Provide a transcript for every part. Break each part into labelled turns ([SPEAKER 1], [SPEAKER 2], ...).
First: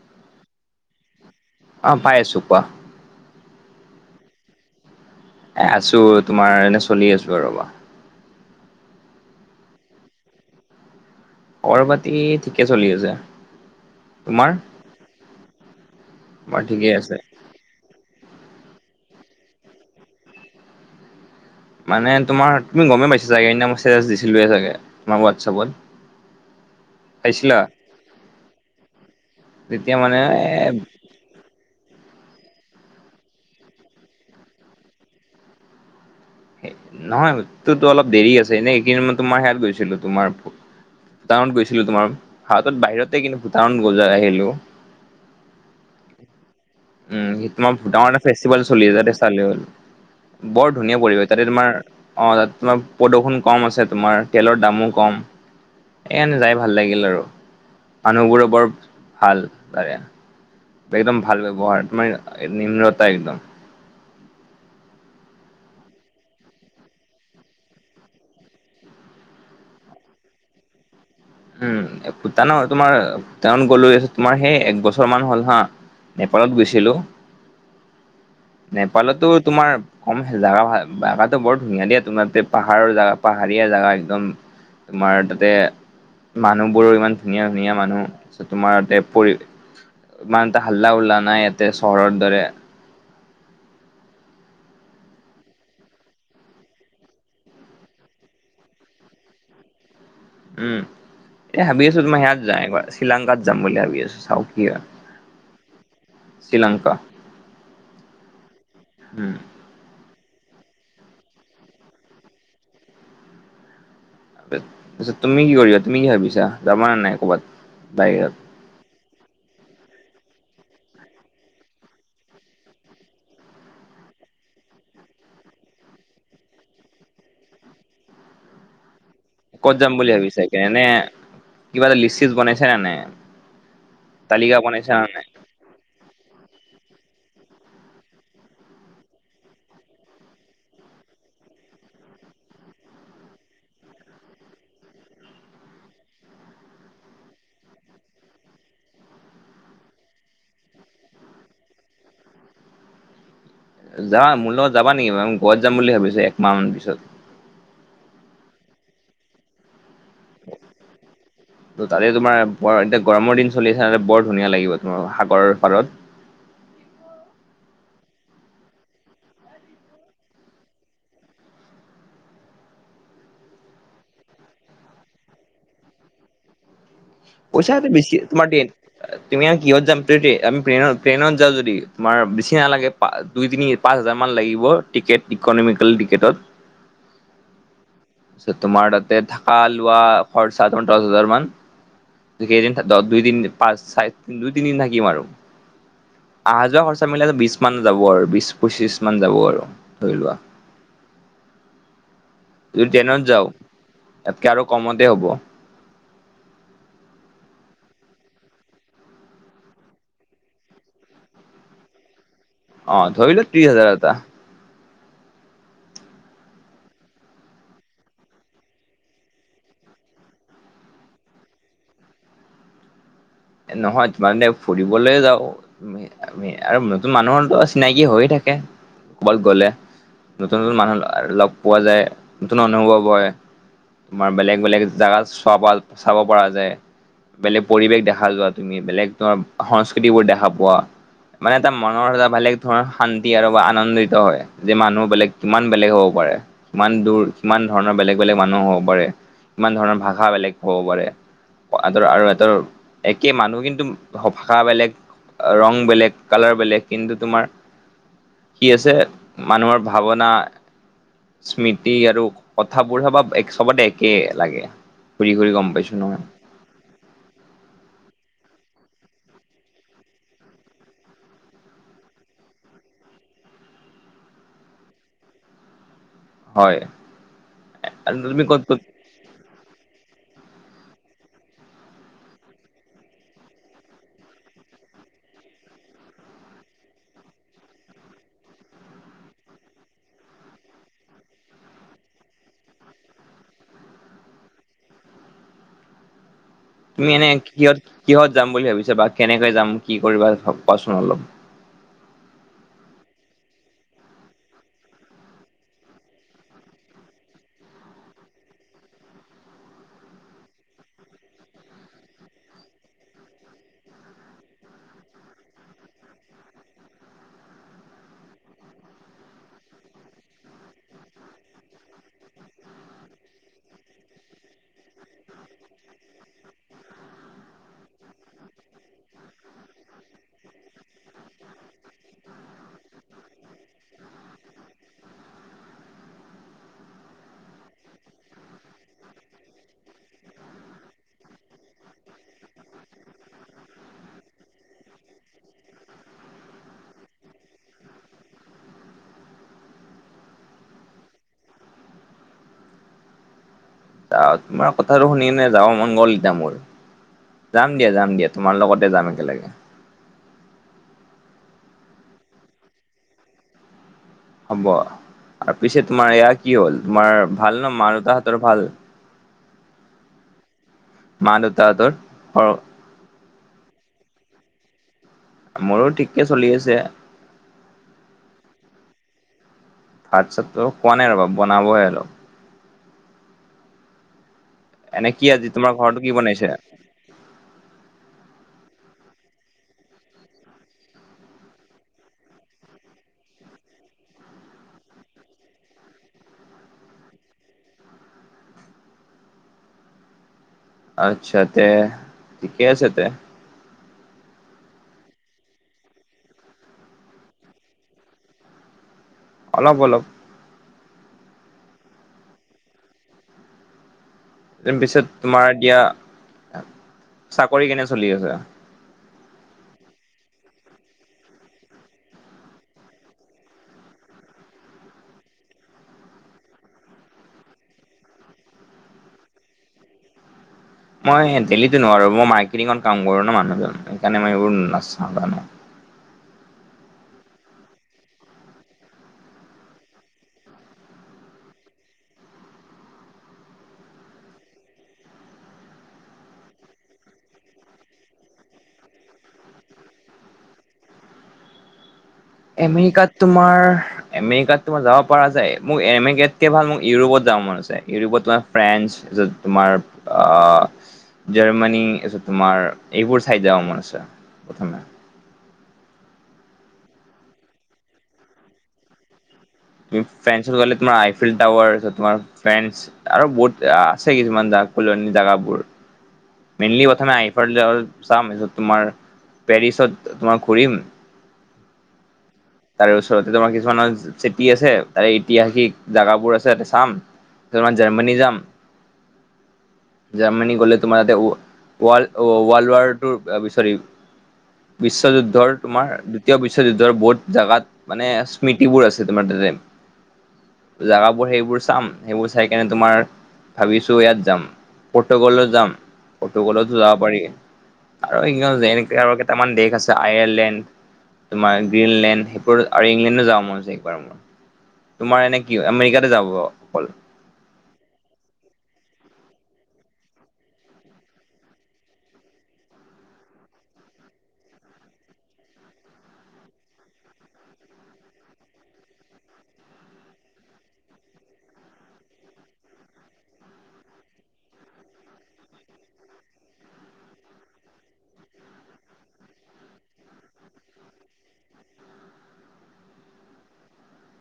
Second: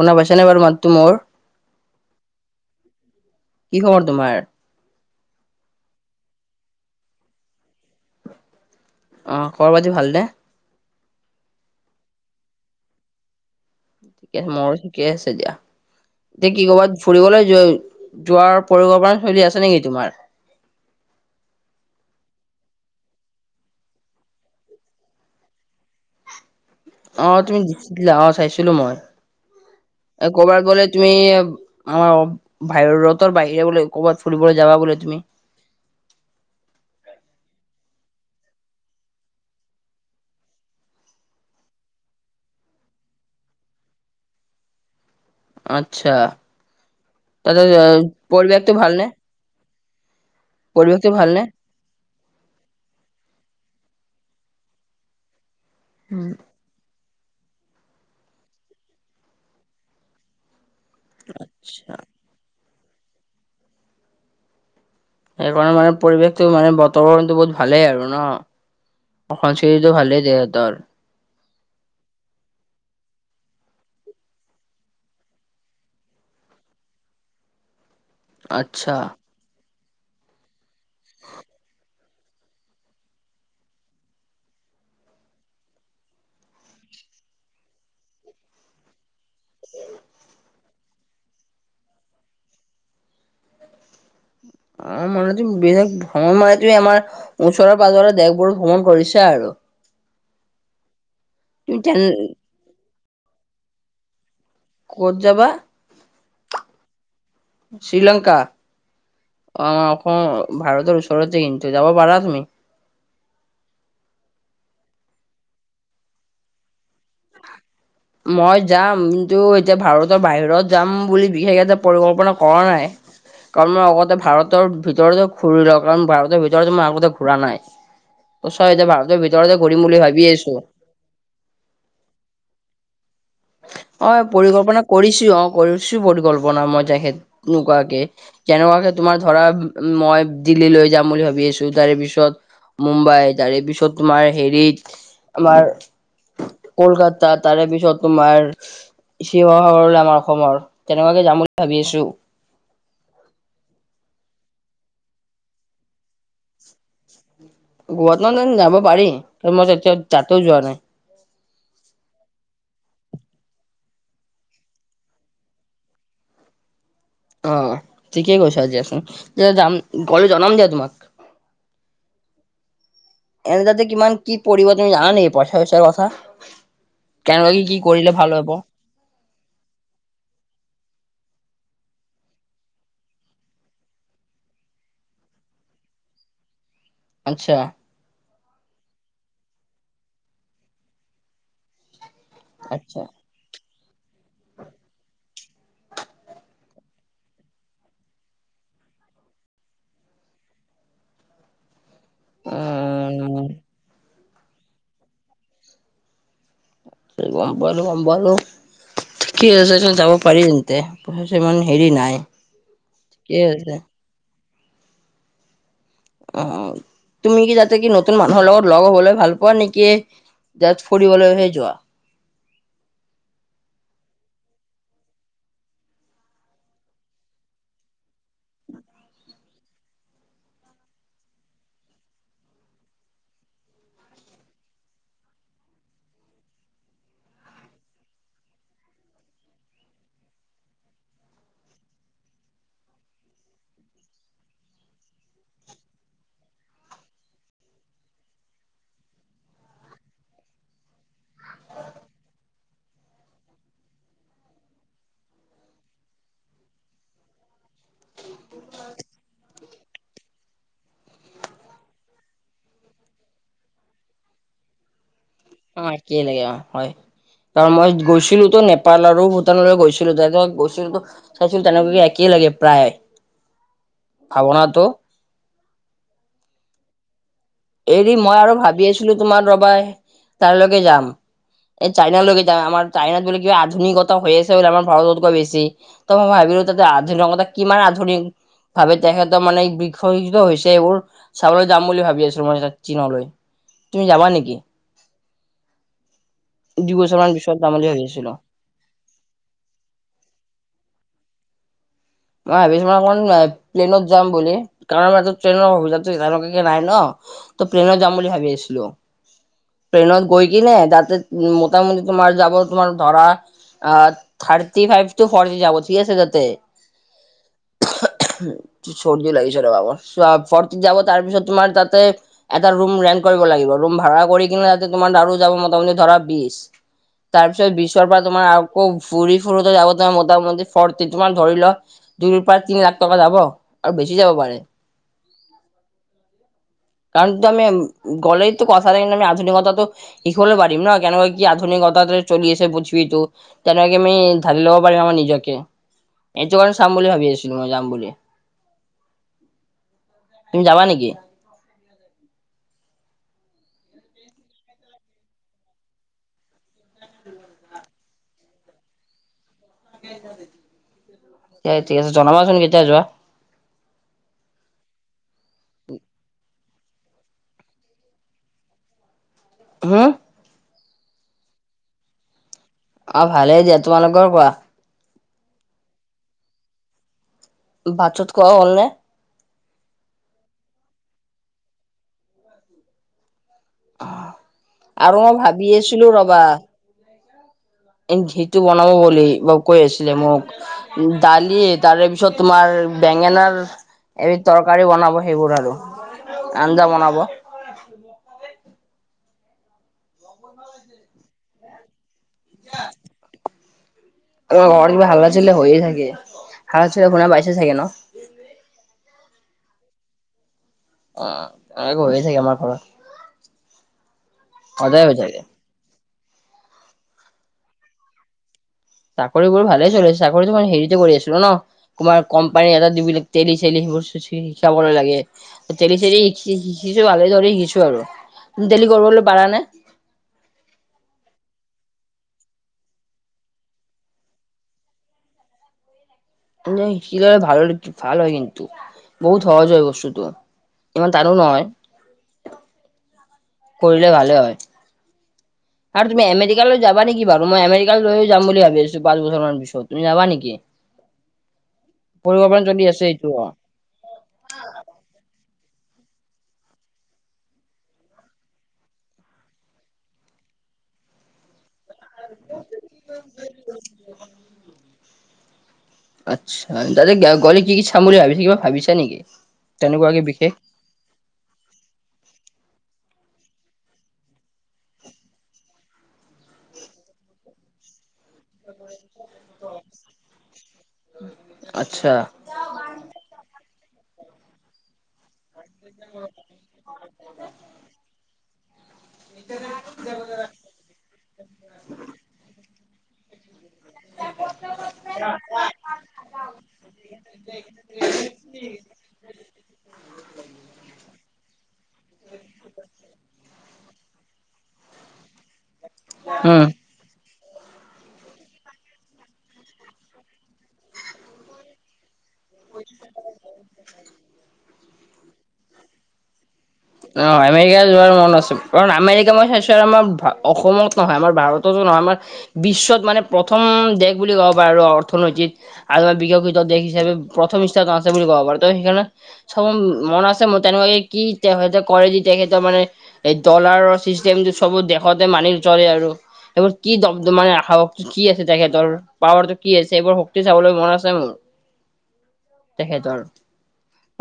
[SPEAKER 1] শুনা পাইছানে বাৰু মাততো মোৰ?
[SPEAKER 2] অ পাইছো কোৱা?
[SPEAKER 1] কি খবৰ তোমাৰ?
[SPEAKER 2] এ আছো তোমাৰ এনে চলি আছো ৰ ৰবা।
[SPEAKER 1] অ খ'ৰ পাতি ভাল দে।
[SPEAKER 2] অৰ বাতি ঠিকে চলি আছে।
[SPEAKER 1] ঠিক
[SPEAKER 2] তোমাৰ
[SPEAKER 1] আছে মোৰো ঠিকে আছে দিয়া। এতিয়া
[SPEAKER 2] তোমাৰ
[SPEAKER 1] কি
[SPEAKER 2] ঠিকে
[SPEAKER 1] কৰ'ৰবাত
[SPEAKER 2] আছে
[SPEAKER 1] ফুৰিবলৈ জৈয় যোৱাৰ পৰিকল্পনা চলী আছে নেকি তোমাৰ?
[SPEAKER 2] মানে তোমাৰ তুমি গমেই পাইছা চাগেইনা মই মেছেজ দিছিলো চাগে তোমাৰ হোৱাটছাপত। [inaudible]
[SPEAKER 1] অ তুমি জিছিলা অ চাইছিলো মই,
[SPEAKER 2] তেতিয়া মানে
[SPEAKER 1] এ কৰ'বাত গ'লে তুমি আমাৰ ভাইৰতৰ বাহিৰে বোলে ক'ৰবাত ফুৰিবলৈ যাবা বোলে তুমি?
[SPEAKER 2] নহয় টোতো অলপ দেৰি আছে এনেই সেইখিন মই তোমাৰ সেয়াত গৈছিলো তোমাৰ টানত গৈছিলো তোমাৰ ভাৰতত বাহিৰতে কিন্তু ভূটান গ জাই আহিলো।
[SPEAKER 1] আত্চ্ছা।
[SPEAKER 2] উম সেতমত ভুটানৰ এটা ফেষ্টিভেল
[SPEAKER 1] পৰিৱেশটো
[SPEAKER 2] চলি
[SPEAKER 1] ভালনে?
[SPEAKER 2] আছে চালে হ'ল। বৰ ধুনীয়া
[SPEAKER 1] পৰিৱেশটো
[SPEAKER 2] পৰিৱেশ
[SPEAKER 1] ভালনে?
[SPEAKER 2] তাতে তোমাৰ অ তাত তোমাৰ প্ৰদূষণ কম আছে তোমাৰ, তেলৰ দামো কম, এনে যাই ভাল লাগিল আৰু মানুহবোৰো বৰ ভাল তাৰে একদম ভাল ব্যৱহাৰ
[SPEAKER 1] আচ্ছা
[SPEAKER 2] তোমাৰ নিম্নতা একদম।
[SPEAKER 1] সেইকাৰণে মানে পৰিৱেশটো মানে বতাবৰণটো বহুত ভালেই আৰু ন? সংস্কৃতিতটো ভালেই তেহেঁতৰ।
[SPEAKER 2] উম ভূটানৰ তোমাৰ গলৱেছ তোমাৰ সেই এক বছৰ মান হ'ল হা নেপালত গৈছিলোঁ।
[SPEAKER 1] আচ্ছা।
[SPEAKER 2] নেপালতো তোমাৰ কম জাগা জাগা বৰ ধুনীয়া দিয়াত। তোমাৰ তে পাহাৰৰ জগা পাহাৰীয়া জোগা একদম তোমাৰ তাতে মানুহ বোৰো ইমান ধুনীয়া ধুনীয়া মানুহ তোমাৰ ততে পৰিশ ইমান টা হাল্লা- উল্লা নাই ইয়াতে চহৰৰ দৰে
[SPEAKER 1] অ মনত বেলেগ ভ্ৰঙৰ মৰাটোৱে আমাৰ ওচৰৰ পাজৰে দেশবোৰ ভ্ৰমণ কৰিছে আৰু।
[SPEAKER 2] উম এ
[SPEAKER 1] তুমি
[SPEAKER 2] ভাবি
[SPEAKER 1] তেন
[SPEAKER 2] আছো তোমাই সেয়াত যায়ঙৰ শ্ৰীলংকাত যাম বুলি ভাবি আছো চাও কি হয়।
[SPEAKER 1] ক'ত যাবা?
[SPEAKER 2] শ্ৰীলংকা।
[SPEAKER 1] শ্ৰীলংকা
[SPEAKER 2] উম
[SPEAKER 1] আমাৰ অসম ভাৰতৰ ওচৰতে কিন্তু যাব পাৰা তুমি।
[SPEAKER 2] তছত তুমি কি কৰিবা তুমি কি ভাবিছা যাবা নে নাই ক'ৰবাত বাহিৰত।
[SPEAKER 1] মই যাম কিন্তু এতিয়া ভাৰতৰ বাহিৰত যাম বুলি বিশেষ এটা পৰিকল্পনা কৰা নাই। কাৰণ মই আগতে ভাৰতৰ ভিতৰতে ঘূৰি লওঁ কাৰণ ভাৰতৰ ভিতৰ মই আগতে ঘূৰা নাই। ত চই এতিয়া ভাৰতৰ ভিতৰতে
[SPEAKER 2] ক'ত
[SPEAKER 1] ঘূৰিম
[SPEAKER 2] যাম
[SPEAKER 1] বুলি ভাবি
[SPEAKER 2] ভাবিছা
[SPEAKER 1] আছো।
[SPEAKER 2] এতিয়া এনে কিবা এটা লিষ্ট চিষ্ট বনাইছা না নাই?
[SPEAKER 1] অ
[SPEAKER 2] তালিকা
[SPEAKER 1] পৰিকল্পনা
[SPEAKER 2] বনাইছা নে নাই
[SPEAKER 1] কৰিছো অ কৰিছো পৰিকল্পনা মই তেখেত নোকোৱাকে। কেনেকুৱাকে তোমাৰ ধৰা মই দিল্লী লৈ যাম বুলি ভাবি আছো তাৰে পিছত মুম্বাই তাৰে পিছত তোমাৰ হেৰিত, আমাৰ কলকাতা তাৰে পিছত তোমাৰ শিৱসাগৰ হ'ল আমাৰ অসমৰ তেনেকুৱাকে যাম বুলি ভাবি আছোঁ।
[SPEAKER 2] যাবা মোৰ লগত যাবা নেকি গৱাত যাম বুলি ভাবিছো একমাহ মান পিছত।
[SPEAKER 1] গৱাত ন ন যাব পাৰি মই তেতিয়া তাতেও যোৱা নাই।
[SPEAKER 2] [inaudible] ত তাৰে তোমাৰ বৰ এতিয়া গৰমৰ দিন চলি আছে বৰ ধুনীয়া লাগিব তোমাৰ সাগৰ পাৰত।
[SPEAKER 1] অ ঠিকেই কৈছা দিয়া চোন, যাম গলে জনাম দিয়া তোমাক। এনে তাতে কিমান কি পৰিব তুমি জানা নেকি পইচা পইচাৰ কথা কেনে লাগি
[SPEAKER 2] পইচা
[SPEAKER 1] কি
[SPEAKER 2] পাতি বেছি
[SPEAKER 1] কৰিলে ভাল
[SPEAKER 2] তোমাৰ
[SPEAKER 1] হ'ব।
[SPEAKER 2] ট্ৰেইন তুমি আও কিহত তেদি আমি টেইনত ট্ৰেইনত যাও যদি তোমাৰ বেছি নালাগে দুই তিনি পাঁচ হাজাৰ মান লাগিব টিকেট ইকনমিকেলি টিকেটত
[SPEAKER 1] আচ্ছা
[SPEAKER 2] তাৰপাছত তোমাৰ তাতে ধাকা লোৱা খৰচাত দশ হাজাৰ মান ত কেইদিন
[SPEAKER 1] আচ্ছা
[SPEAKER 2] দহ, দুই দিন, পাঁচ চাৰে দুই তিনি দিন থাকি আৰু আহা যোৱা খৰচা মিলায় বিশ মান যাব আৰু বিশ পঁচিশ মান যাব আৰু ধৰি লোৱা
[SPEAKER 1] উম
[SPEAKER 2] যদি ট্ৰেনত যাও ইয়াতকে আৰু কমতে হ'ব
[SPEAKER 1] গম পালোঁ গম পালোঁ ঠিকেইে আছে যাব পাৰি তেন্তে পইচা চইচা ইমান হেৰি নাই
[SPEAKER 2] অ ধৰি
[SPEAKER 1] ঠিকেই
[SPEAKER 2] লোৱা তিছ
[SPEAKER 1] আছে
[SPEAKER 2] হাজাৰ এটা
[SPEAKER 1] অ তুমি কি যাতে কি নতুন মানুহৰ লগত লগ হবলৈ ভাল পোৱা নেকি? যষ্ট ফুৰিবলৈ হৈ যোৱা
[SPEAKER 2] নহয় মানে ফুৰিবলে যাওঁ আমি আৰু নতুন মানুহৰ ত চিনাকি হৈয়ে থাকে ক'বাত গ'লে। নতুন নতুন মানুহ লগ পোৱা যায় নতুন অনুভৱ হয় তোমাৰ বেলেগ বেলেগ জেগাত চোৱা পাল চাব পৰা যে বেলেগ পৰিৱেশ দেখা ভাল লোৱা তুমি বেলেগ ধৰ সংস্কৃতিবোৰ দেখা পোৱা মানে এটা মনৰ এটা বেলেগ ধৰণৰ শান্তি আৰু বা আনন্দিত হয় যে মানুহ বেলেগ কিমান বেলেগ হ'ব পাৰে। ইমান দূৰ সিমান ধৰণৰ বেলেগ বেলেগ মানুহ হ'ব পাৰে সমান ধৰণৰ ভাষা বেলেগ হ'ব পাৰে। আৰু ধৰা আৰু ইহঁতৰ একে মানুহ কিন্তু ভাষা বেলেগ ৰং বেলেগ কালাৰ বেলেগ কিন্তু তোমাৰ কি আছে মানুহৰ ভাৱনা স্মৃতি আৰু কথাবোৰ সবা এক সবতে একে লাগে ঘূৰি - ঘূৰি গম পাইছো নহয়।
[SPEAKER 1] ইয় হয়। কাৰণ মই গৈছিলো তো নেপাল আৰু ভূটানলৈ গৈছিলো ত এজন গৈছিলোত চাইছিল তেনেকুৱাকে একেই লাগে প্ৰায় ভাৱনাটো
[SPEAKER 2] হয়
[SPEAKER 1] এৰি মই
[SPEAKER 2] তুমি
[SPEAKER 1] আৰু
[SPEAKER 2] ক'ত ক'ত
[SPEAKER 1] ভাবি আছিলো তোমাৰ ৰবাই তাৰলৈকে যাম এই চাইনালৈকে যাম আমাৰ চাইনাত বুলি কিবা আধুনিকতা হৈ আছে বুলি আমাৰ ভাৰতকৈ বেছি ত মই ভাবিলো ত আধুনিকতা কিমান আধুনিক ভাবে তেখেতৰ মানে বৃক্ষ শিক্ষ হৈছে এইবোৰ চাবলৈ যাম বুলি ভাবি আ ছো মই চীনলৈ তুমি যাবা নেকি? দুই
[SPEAKER 2] তুমি
[SPEAKER 1] বছৰ
[SPEAKER 2] এনে
[SPEAKER 1] মান পিছত যাম
[SPEAKER 2] কিহত
[SPEAKER 1] বুলি ভাবি
[SPEAKER 2] - কিহত
[SPEAKER 1] আছিলো
[SPEAKER 2] যাম বুলি ভাবিছা বা কেনেকে যাম কি কৰিবা কোৱাচোন অলপ।
[SPEAKER 1] মই ভাবিছো মই অকণ প্লেনত যাম বুলি কাৰণ ট্ৰেইনৰ সুবিধাটো তেনেকুৱাকে নাই ন। ত প্লেনত যাম বুলি ভাবি আছিলো ট্ৰনত গৈ কি যাতে মোটামুটি তোমাৰ যাব তোমাৰ ধৰা। অ, থাৰ্টি ফাইভ টু ফৰ যাব ঠিক আছে তাতে। চৰ্দি লাগিছে ৰবাবৰ ফৰ্তিত যাব তাৰপিছত তোমাৰ তাতে এটা ৰুম ৰেন্ট কৰিব লাগিব ৰুম ভাড়া কৰি কিনোতো তোমাৰ ধাৰো যাব মোটামুটি ধৰা বিছ তাৰ পিছত বিছৰ পৰা তোমাৰ আকৌ ফুৰি ফুুৰোতে যাব তোমাৰ মোটামুটি ফৰ্তি তোমাৰ ধৰি ল। দুয়ৰ পৰা তিনি লাখ টকা যাব আৰু বেছি যাব পাৰে।
[SPEAKER 2] [inaudible]
[SPEAKER 1] কাৰণ তু আম গলেইতো কথাৰে আমি আধুনিকতাটো দেখিবলে পাৰিম ন কেনেকা কি আধুনিকতাতে চলি আছে বুজবি তো তেনেকে আমি ঢালি ল'ব পাৰিম আমাৰ নিজকে এইটো চাম বুলি ভাবি আছিলো মই যাম বুলি তুমি যাবা নেকি?
[SPEAKER 2] তোমাৰ কথাটো শুনি কিনে যাব মন গ'ল এতিয়া মোৰ। যাম দিয়া, যাম দিয়া তোমাৰ লগতে যাম একেলগে।
[SPEAKER 1] হয় ঠিক আছে জনাবাচোন কেতিয়া যোৱা।
[SPEAKER 2] হ'ব। আৰু পিছে তোমাৰ এয়া কি হ'ল তোমাৰ ভাল ন মা দেউতাহতৰ ভাল?
[SPEAKER 1] হম?
[SPEAKER 2] মা দেউতাহঁতৰ অৰ
[SPEAKER 1] অ, ভালে দিয়া। তোমালোকৰ কোৱা?
[SPEAKER 2] মোৰো ঠিকে চলি আছে।
[SPEAKER 1] তো ভাত চত খোৱা হ'ল নে?
[SPEAKER 2] ভাত চাত ত খোৱা নাই ৰবা বনাবহে অলপ।
[SPEAKER 1] আ
[SPEAKER 2] এনে কি আজি তোমাৰ ঘৰটো কি বনাইছে?
[SPEAKER 1] এন সেইটো বনাব বুলি বাও কৈ আছিলে মোক। দালি তাৰে পিছত তোমাৰ বেঙেনাৰ এবিধ তৰকাৰী বনাব সেইবোৰ আৰু আঞ্জা বনাব। [unintelligible] [unintelligible]
[SPEAKER 2] আচ্ছা তে ঠিকেই আছে তে
[SPEAKER 1] আৰু ঘৰ কিবা হাল্লা চিল্লা হৈয়ে থাকে, হাল্লা চিল্লা শুনা পাইছে চাগে থাকে ন।
[SPEAKER 2] অলপ অলপ।
[SPEAKER 1] অ, এনেকে হৈয়ে থাকে আমাৰ ঘৰত।
[SPEAKER 2] পিছত
[SPEAKER 1] সদায় হৈ থাকে
[SPEAKER 2] তোমাৰ এতিয়া চাকৰি কেনে চলি আছে।
[SPEAKER 1] চাকৰি কৰি ভালেই চলিছে চাকৰিটো হেৰিতে কৰি আছোঁ ন। তোমাৰ কম্পানী এটা দি বুলিক তেলি চেলি সেইবোৰ চি চি শিকাব লাগে। তেলি চেলি শিকি শিকিছো ভালে দৰে শিকিছো আৰু ডেইলি কৰিবলৈ পাৰা নাই।
[SPEAKER 2] মই দেল্লিতো নোৱাৰো মই মাৰ্কেটিঙত কাম কৰো ন মানুহজন সেইকাৰণে মইবোৰ নাচাও তানে।
[SPEAKER 1] মানে শিকি লয় ভাল ভাল হয় কিন্তু। বহুত সহজ হয় বস্তুতটো ইমান টানো নহয়। কৰিলে ভালে হয়। আৰু তুমি আমেৰিকা যাবা নেকি বাৰু মই আমেৰিকালৈ যাম বুলি ভাবিছো পাঁচবছৰ মান পিছত তুমি যাবা নেকি? [inaudible] পৰিকল্পনা চলি আছে
[SPEAKER 2] আমেৰিকাত
[SPEAKER 1] এইটো অ
[SPEAKER 2] তোমাৰ এমেৰিকাত তোমাৰ যাব পৰা যায় মোক এমেৰিকাতকৈ ভাল মোক ইউৰোপত যাওঁ মন আছে ইউৰোপত তোমাৰ ফ্ৰেন্স যত তোমাৰ অহ, জাৰ্মানী। এ ছত তোমাৰ এইবোৰ চাইড যাওঁ মন আছে প্ৰথমে।
[SPEAKER 1] আচ্ছা তাতে গলে কি কি চাম বুলি ভাবিছে কিবা ভাবিছা নেকি?
[SPEAKER 2] তুমি
[SPEAKER 1] তেনেকুৱাকে বিশেষ
[SPEAKER 2] ফ্ৰেনছি কলে তোমাৰ আইফিল্ টাৱাৰ তোমাৰ ফেনছ আৰু বহুত বেয়া আছে কিছুমান কুলনি জেগাবোৰ। মেইনলি কথা নাই আইফাৰ লেয়ালত চাম মেজত তোমাৰ পেৰিচত তোমাৰ ঘূৰিম।
[SPEAKER 1] আত্চ্ছা।
[SPEAKER 2] তাৰে ওচৰতে তোমাৰ কিছুমান চিটি আছে, তাৰে ইতিহাসিক জাগাবোৰ আছে তাতে চাম। তোমাৰ জাৰ্মানী যাম। জাৰ্মানী গলে তোমাৰ তাতে ও ৱাৰ্ল্ড ৱাৰ্ল্ড ৱাডটোৰ চৰি বিশ্বযুদ্ধৰ তোমাৰ দ্বিতীয় বিশ্বযুদ্ধৰ বহুত জোগাত মানে স্মৃতিবোৰ আছে তোমাৰ তাতে। জোগাবোৰ সেইবোৰ চাম সেইবোৰ চাই কেনে তোমাৰ ভাবিছো ইয়াত যাম পৰ্তগলত যাম,
[SPEAKER 1] উম
[SPEAKER 2] পৰ্তগলতো যাব পাৰি। আৰু ই যেনেকে আৰু কেইটামান দেশ আছে আয়াৰলেণ্ড তোমাৰ গ্ৰীণলেণ্ড সেইবোৰ ইংলেণ্ড যাওঁ মন যায় মই তোমাৰ এনে কি আমেৰিকাতে যাব অকল
[SPEAKER 1] অ আমেৰিকা যোৱাৰ মন আছে কাৰণ আমেৰিকা মই চাইছোঁ আৰু আমাৰ অসমত নহয় আমাৰ ভাৰততো নহয় আমাৰ বিশ্বত মানে প্ৰথম দেশ বুলি ক'ব পাৰ আৰু অৰ্থনৈতিত। আৰু বিকশিত দেশ হিচাপে প্ৰথম স্হানত আছে বুলি কব পাৰ ত সেইকাৰণে চ মন আছে ম তেনেকুৱাকে কি হয় তে কৰে যে তেখেতৰ মানে এই ডলাৰৰ চিষ্টেমটো চব দেশতে মানি চলে আৰু এইবোৰ কি দমদমাই আহক কি আছে, তেখেতৰ পাৱাৰ টো কি আছে এইবোৰ হ কি চাবলৈ মন আছে মোৰ তেখেতৰ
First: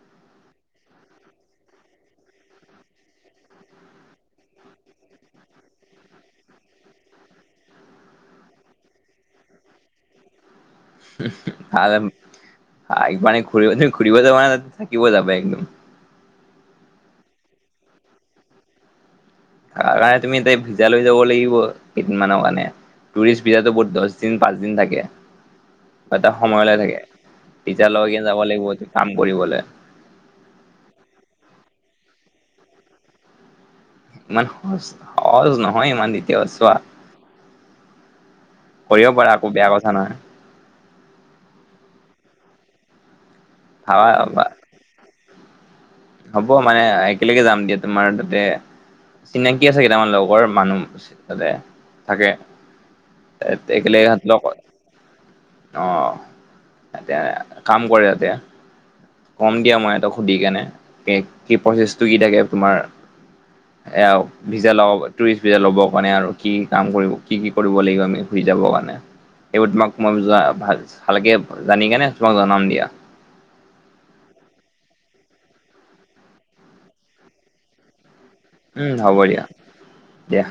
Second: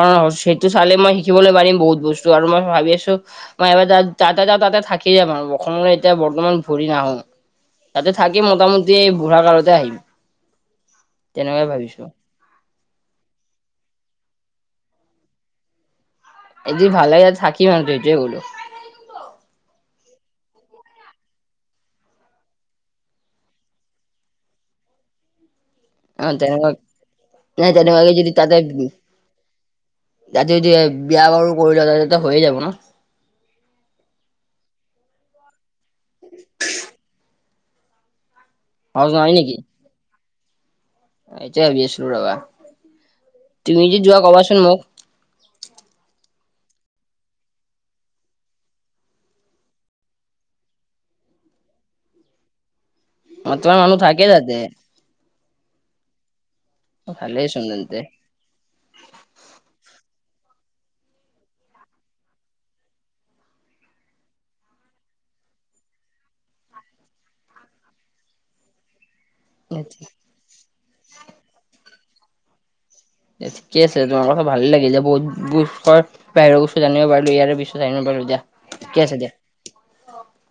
[SPEAKER 1] অ চেইটো চালে মই শিকিবলৈ পাৰিম বহুত বস্তু আৰু মই ভাবি আছোঁ, মই এবাৰ যা তাতে যাওঁ তাতে থাকি যাম আৰু অসমলে এতিয়া বৰ্তমান ঘুৰি নাহো। তাতে থাকি মোটামুটি বুঢ়া কালতে আহিম তেনেকুৱাই ভাবিছো।
[SPEAKER 2] [unintelligible]
[SPEAKER 1] এদিন ভালে থাকিম আৰু সেইটোৱেই কলো।
[SPEAKER 2] ৰাইত তুমি টাইপ ভিজা লৈ যাব লাগিব কেইদিনমানৰ কাৰণে, টুৰিষ্ট বিৰোধ দহদিন পাঁচ দিন লাগে। এটা
[SPEAKER 1] অ', তেনেকুৱা
[SPEAKER 2] সময়লে থাকে
[SPEAKER 1] নাই
[SPEAKER 2] তেতিয়া
[SPEAKER 1] তেনেকুৱাকে
[SPEAKER 2] লৈকে
[SPEAKER 1] যদি
[SPEAKER 2] যাব লাগিব কাম কৰিবলে।
[SPEAKER 1] যাতে যদি বিয়া বাৰু কৰি লওঁ হৈয়ে যাব ন
[SPEAKER 2] ইমান সহজ সহজ নহয় ইমান দিতেল চোৱা
[SPEAKER 1] সহজ
[SPEAKER 2] কৰিব পাৰা আকৌ বেয়া কথা নহয়
[SPEAKER 1] এইটোৱেই ভাবি আছিলোঁ ৰবা তুমি যদি যোৱা
[SPEAKER 2] ভাবা
[SPEAKER 1] কবাচোন মোক
[SPEAKER 2] হ'ব মানে একেলগে যাম দিয়া তোমাৰ তাতে চিনাকি আছে কেইটামান লগৰ মানুহ তাতে থাকে
[SPEAKER 1] তোমাৰ
[SPEAKER 2] এতেকলে
[SPEAKER 1] মানুহ
[SPEAKER 2] ঘাত
[SPEAKER 1] থাকে
[SPEAKER 2] ল ক
[SPEAKER 1] তাতে
[SPEAKER 2] [unintelligible] অ সেতে
[SPEAKER 1] ভালেইচোন
[SPEAKER 2] কাম কৰে
[SPEAKER 1] তেন্তে।
[SPEAKER 2] এতিয়া। কম দিয়া মই ইহঁতক সুধি কেনে কি প্ৰচেছটো কি থাকে তোমাৰ এয়া অফিচেল হওক টুৰিষ্ট ভিজা ল'বৰ কাৰণে আৰু কি কাম কৰিব কি -কি কৰিব লাগিব আমি ঘূৰি যাবৰ কাৰণে। সেইবোৰ তোমাক [unintelligible] ভালকে জানি কেনে তোমাক জনাম দিয়া।
[SPEAKER 1] এ ঠিকে আছে তোমাৰ কথা ভালে লাগে যে বহুত বাহিৰৰ বস্তু জানিব পাৰিলোঁ ইয়াৰে বস্তু জানিব পাৰিলো দিয়া।
[SPEAKER 2] উম,
[SPEAKER 1] ঠিকে আছে
[SPEAKER 2] হ'ব দিয়া -দিয়া।